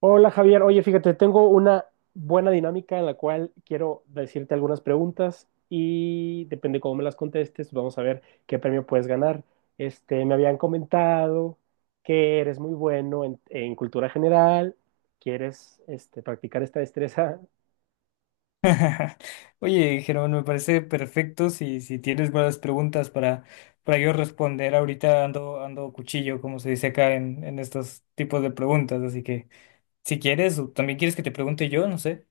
Hola Javier, oye, fíjate, tengo una buena dinámica en la cual quiero decirte algunas preguntas y depende cómo me las contestes, vamos a ver qué premio puedes ganar. Me habían comentado que eres muy bueno en cultura general, quieres practicar esta destreza. Oye, Germán, me parece perfecto si tienes buenas preguntas para yo responder. Ahorita ando cuchillo, como se dice acá en estos tipos de preguntas. Así que si quieres, o también quieres que te pregunte yo, no sé.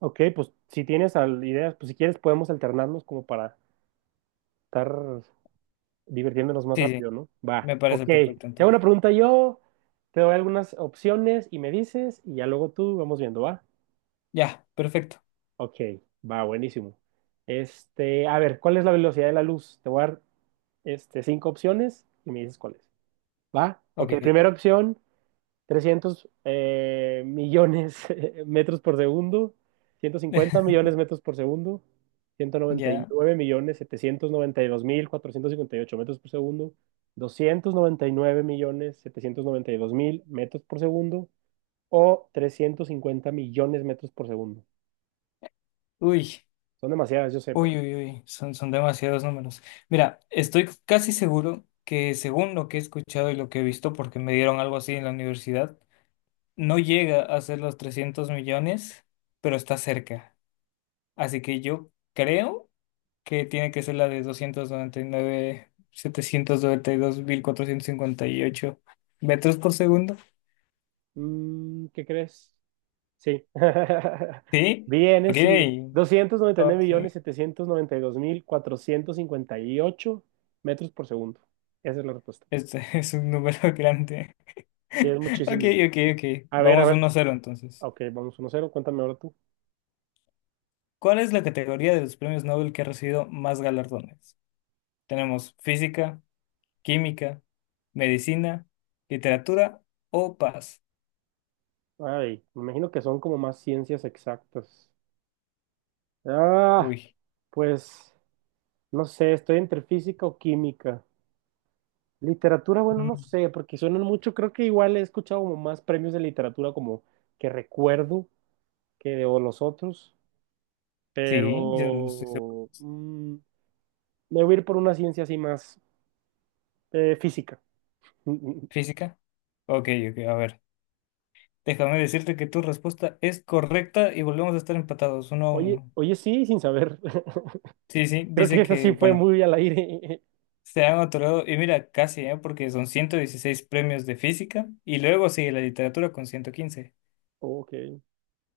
Ok, pues si tienes ideas, pues si quieres podemos alternarnos como para estar divirtiéndonos más Sí, sí, rápido, ¿no? Va, me ok. parece Te perfecto hago entonces. una pregunta yo, te doy algunas opciones y me dices, y ya luego tú vamos viendo, ¿va? Ya, perfecto. Ok, va, buenísimo. A ver, ¿cuál es la velocidad de la luz? Te voy a dar cinco opciones y me dices cuál es. ¿Va? Ok, Ok. primera opción, 300 millones metros por segundo, 150 millones metros por segundo, ciento noventa y Ya. nueve millones 792 mil 458 metros por segundo, 299 millones 792 mil metros por segundo o 350 millones metros por segundo. Uy, Son demasiadas, yo sé, pero uy, uy, uy. Son demasiados números. Mira, estoy casi seguro que según lo que he escuchado y lo que he visto, porque me dieron algo así en la universidad. No llega a ser los 300 millones, pero está cerca. Así que yo creo que tiene que ser la de doscientos noventa y nueve, setecientos noventa y dos mil cuatrocientos cincuenta y ocho metros por segundo. ¿Qué crees? Sí. ¿Sí? Ok, Vienes y 299 ok. millones 792 mil 458 metros por segundo. Esa es la respuesta. Es un número grande. Sí, es Ok, muchísimo. ok, ok. A ver, a Vamos ver. 1 cero entonces. Ok, vamos 1-0. Cuéntame ahora tú. ¿Cuál es la categoría de los premios Nobel que ha recibido más galardones? Tenemos física, química, medicina, literatura o paz. Ay, me imagino que son como más ciencias exactas. Ah, Uy, pues no sé, estoy entre física o química. Literatura, bueno, no mm, sé, porque suenan mucho. Creo que igual he escuchado como más premios de literatura como que recuerdo que de o los otros. sí, yo no estoy seguro. Pero me voy a ir por una ciencia así más física. Física. Ok, ok, a ver. Déjame decirte que tu respuesta es correcta y volvemos a estar empatados uno a Oye, uno. oye, sí, sin saber. Sí, sí, Creo que dice eso sí que, fue bueno, muy al aire. se han otorgado, y mira, casi, ¿eh? Porque son 116 premios de física y luego sigue la literatura con 115. Ok.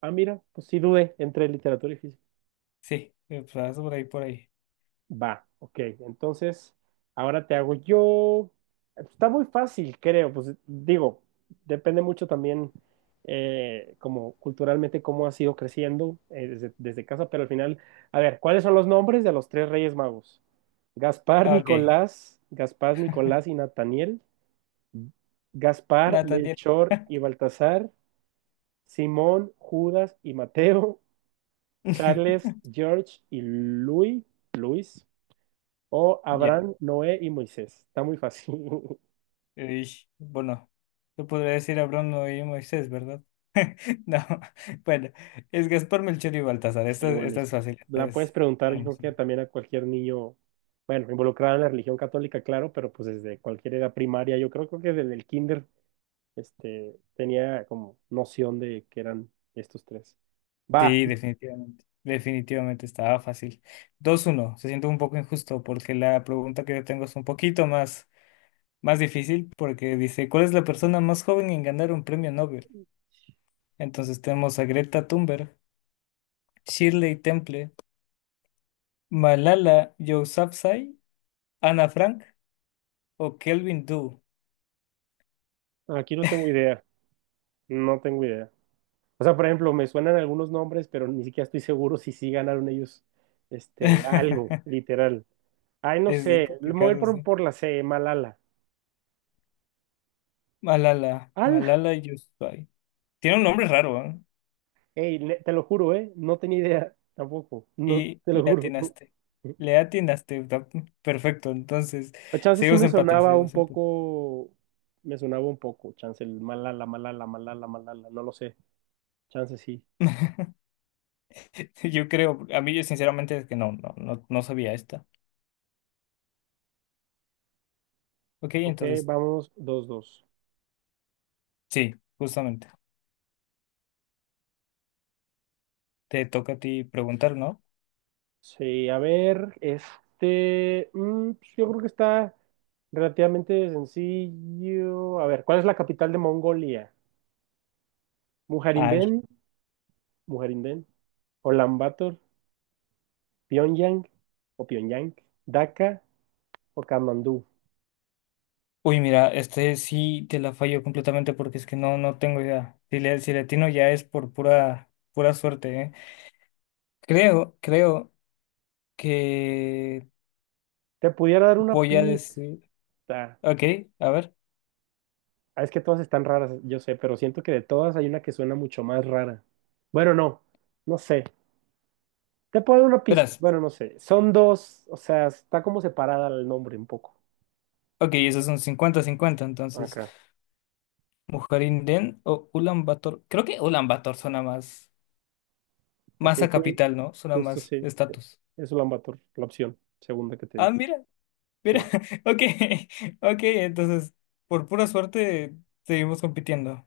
Ah, mira, pues sí dudé entre literatura y física. Sí, pues, por ahí, por ahí. Va, ok. Entonces, ahora te hago yo. Está muy fácil, creo. Pues digo, depende mucho también, como culturalmente, cómo has ido creciendo desde casa, pero al final, a ver, ¿cuáles son los nombres de los tres reyes magos? Gaspar, Ah, ok, Nicolás, Gaspar, Nicolás y Nataniel, Gaspar, Nathaniel. Melchor y Baltasar, Simón, Judas y Mateo, Charles, George y Luis, Luis, o Ya. Abraham, Noé y Moisés. Está muy fácil. Ey, bueno, yo podría decir Abraham, Noé y Moisés, ¿verdad? No, bueno, es Gaspar, Melchor y Baltasar. Esta, Yo, bueno, esta es fácil. Esta la puedes es preguntar, yo común, creo sí. que también a cualquier niño, bueno, involucrado en la religión católica, claro, pero pues desde cualquier edad primaria, yo creo que desde el kinder, tenía como noción de que eran estos tres. Va. Sí, definitivamente. Definitivamente estaba fácil. Dos uno. Se siente un poco injusto porque la pregunta que yo tengo es un poquito más, más difícil porque dice, ¿cuál es la persona más joven en ganar un premio Nobel? Entonces tenemos a Greta Thunberg, Shirley Temple, Malala Yousafzai, Ana Frank o Kelvin Doo. Aquí no tengo idea, no tengo idea. O sea, por ejemplo, me suenan algunos nombres, pero ni siquiera estoy seguro si sí ganaron ellos algo, literal. Ay, no Es sé, me voy a ir complicado, por, sí. por la C, Malala. Malala, ¡Al! Malala Yousafzai. Tiene un nombre raro, ¿eh? Ey, te lo juro, ¿eh? No tenía idea tampoco, no, Y te lo le juro. atinaste. Le atinaste, está perfecto. Entonces, A chance sí seguimos me empate, sonaba un seguimos empate. poco, me sonaba un poco, chance el Malala, Malala, Malala, Malala, no lo sé, chance sí. Yo creo, a mí yo sinceramente es que no, no, no, no sabía esta. Ok, Ok, entonces, vamos, 2-2. sí, justamente. Te toca a ti preguntar, ¿no? Sí, a ver, pues, yo creo que está relativamente sencillo. A ver, ¿cuál es la capital de Mongolia? Ay. Mujerinden, Mujerinden, Ulaanbaatar, Pyongyang o Pyongyang, Dhaka o Katmandú. Uy, mira, este sí te la fallo completamente porque es que no, no tengo idea. Si le, si le atino ya es por pura, pura suerte, ¿eh? Creo, creo que Te pudiera dar una voy a pista. decir. Ok, a ver. Ah, es que todas están raras, yo sé, pero siento que de todas hay una que suena mucho más rara. Bueno, no, no sé. Te puedo dar una pista. Verás. Bueno, no sé. Son dos, o sea, está como separada el nombre un poco. Ok, esos son cincuenta cincuenta. Entonces, Ok. Mujerinden o Ulan Bator. Creo que Ulan Bator suena más. Ok, Más a sí, capital, ¿no? Suena justo más sí. Sí. estatus. Es Ulaanbaatar, la opción segunda que te Ah, di. mira, mira. Sí. Ok, ok. Entonces, por pura suerte, seguimos compitiendo.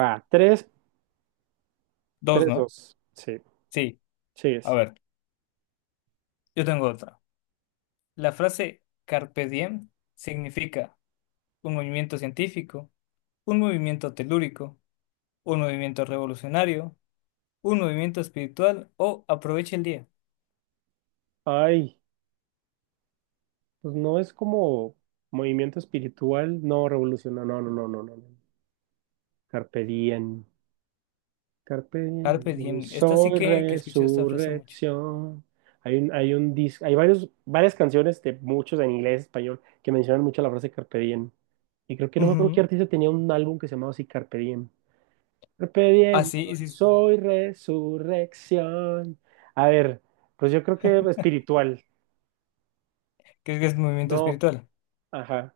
Va, 3 Dos, 3 ¿no? dos. Sí, Sí. sí A es. ver, yo tengo otra. La frase Carpe diem significa un movimiento científico, un movimiento telúrico, un movimiento revolucionario un movimiento espiritual o aprovecha el día. Ay, pues no es como movimiento espiritual, no, revolucionario, no, no, no, no, no. No. Carpe diem, carpe diem, Carpe hoy diem. Esta sí soy que escuché esta frase mucho. resurrección. Hay un disco, hay varios, varias canciones de muchos en inglés, español, que mencionan mucho la frase carpe diem. Y creo que no me acuerdo qué Ujú. artista tenía un álbum que se llamaba así Carpe Diem. Carpe diem, Así, y hoy sí, sí. soy resurrección. A ver, pues yo creo que espiritual. ¿Crees que es movimiento No, espiritual? ajá.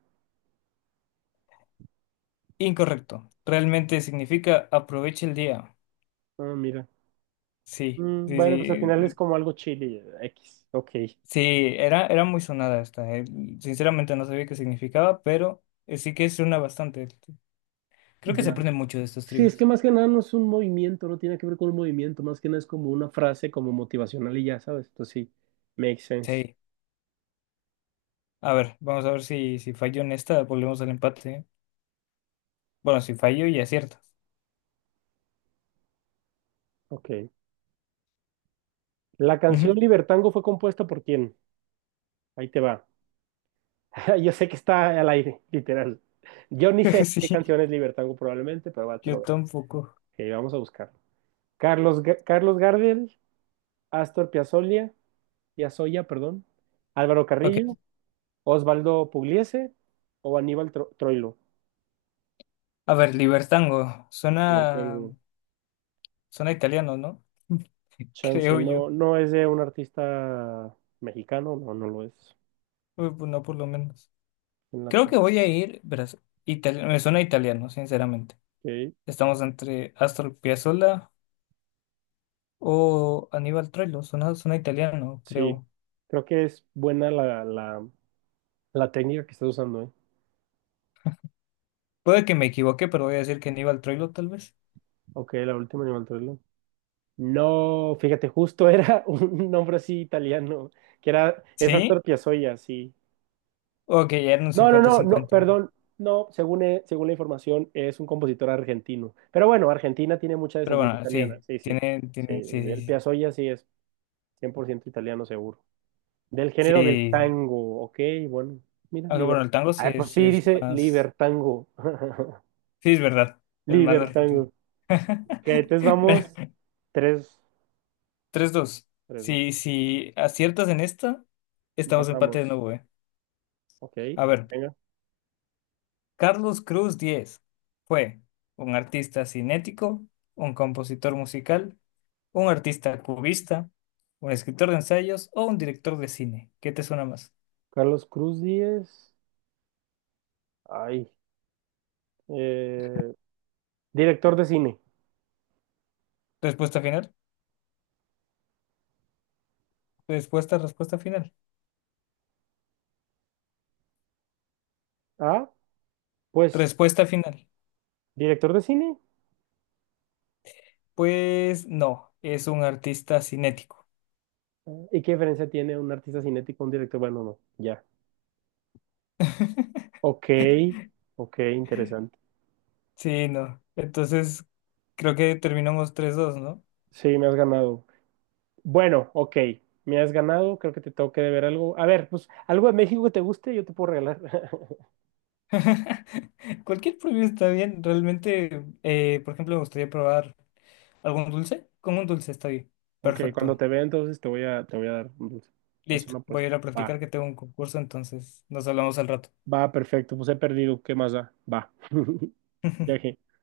Incorrecto. Realmente significa aprovecha el día. Ah, mira. Sí, Mm, sí, bueno, pues al final es sí. como algo chile. X, ok. Sí, era muy sonada esta. Sinceramente no sabía qué significaba, pero sí que es una bastante. Creo que se Ya. aprende mucho de estos Sí, es que trivias. más que nada no es un movimiento, no tiene que ver con un movimiento, más que nada es como una frase como motivacional y ya sabes, entonces sí, makes sense. Sí. A ver, vamos a ver si fallo en esta, volvemos al empate. ¿Eh? Bueno, si fallo y acierto. Ok. ¿La canción Ujú. Libertango fue compuesta por quién? Ahí te va. Yo sé que está al aire, literal. Yo ni sé qué Sí, canción es Libertango probablemente, pero va, yo tampoco. ok, vamos a buscarlo. Carlos Gardel, Astor Piazzolla, Piazzolla, perdón, Álvaro Ok. Carrillo, Osvaldo Pugliese o Aníbal Troilo. A ver, Libertango. Yo ahora tengo Suena italiano, ¿no? chance. Creo yo. No, no es de un artista mexicano, no, no lo es. Uy, pues no, por lo menos. En Creo ok, que voy a ir, verás, itali- me suena italiano, sinceramente. Estamos entre Astor Piazzolla o Aníbal Troilo. Suena italiano, sí, creo. creo que es buena la técnica que estás usando, ¿eh? Puede que me equivoque, pero voy a decir que Aníbal Troilo, tal vez. Ok, la última Aníbal Troilo. No, fíjate, justo era un nombre así italiano, que era, es ¿Sí? Astor Piazzolla, sí. Ok, ya eran un No, no, cincuenta. no, no, 50. perdón, no, según la información es un compositor argentino. Pero bueno, Argentina tiene mucha Pero descendencia bueno, italiana, sí, sí, sí, tienen, sí, tienen, sí, sí, el sí. Piazzolla sí es 100% italiano seguro. Del género del Sí, tango, ok, bueno, mira, aunque liber... bueno, el tango sí Ah, pues sí sí, es dice más. libertango, Sí, es verdad. Es más argentino. libertango. Ok, entonces Mira, vamos, tres, 3-2. tres, dos, Si, si aciertas en esta, estamos empate de empatamos, nuevo, eh. ok, A ver, venga. Carlos Cruz 10 fue un artista cinético, un compositor musical, un artista cubista, un escritor de ensayos o un director de cine. ¿Qué te suena más? Carlos Cruz Díez, ay, eh, director de cine, Respuesta final. Respuesta, respuesta final. ah, pues... Respuesta final. ¿Director de cine? Pues no, es un artista cinético. ¿Y qué diferencia tiene un artista cinético con un director? Bueno, no, ya. Ok, ok, interesante. Sí, no. Entonces, creo que terminamos tres dos, ¿no? Sí, me has ganado. Bueno, ok, me has ganado. Creo que te tengo que deber algo. A ver, pues algo de México que te guste, yo te puedo regalar. Cualquier premio está bien. Realmente, por ejemplo, me gustaría probar algún dulce. Con un dulce está bien. Ok, cuando Perfecto. te vea, entonces te voy a dar un dulce. Es Listo. una Voy a apuesta. ir a Va, practicar que tengo un concurso, entonces nos hablamos al rato. va, perfecto. Pues he perdido. ¿Qué más da? Va. Ya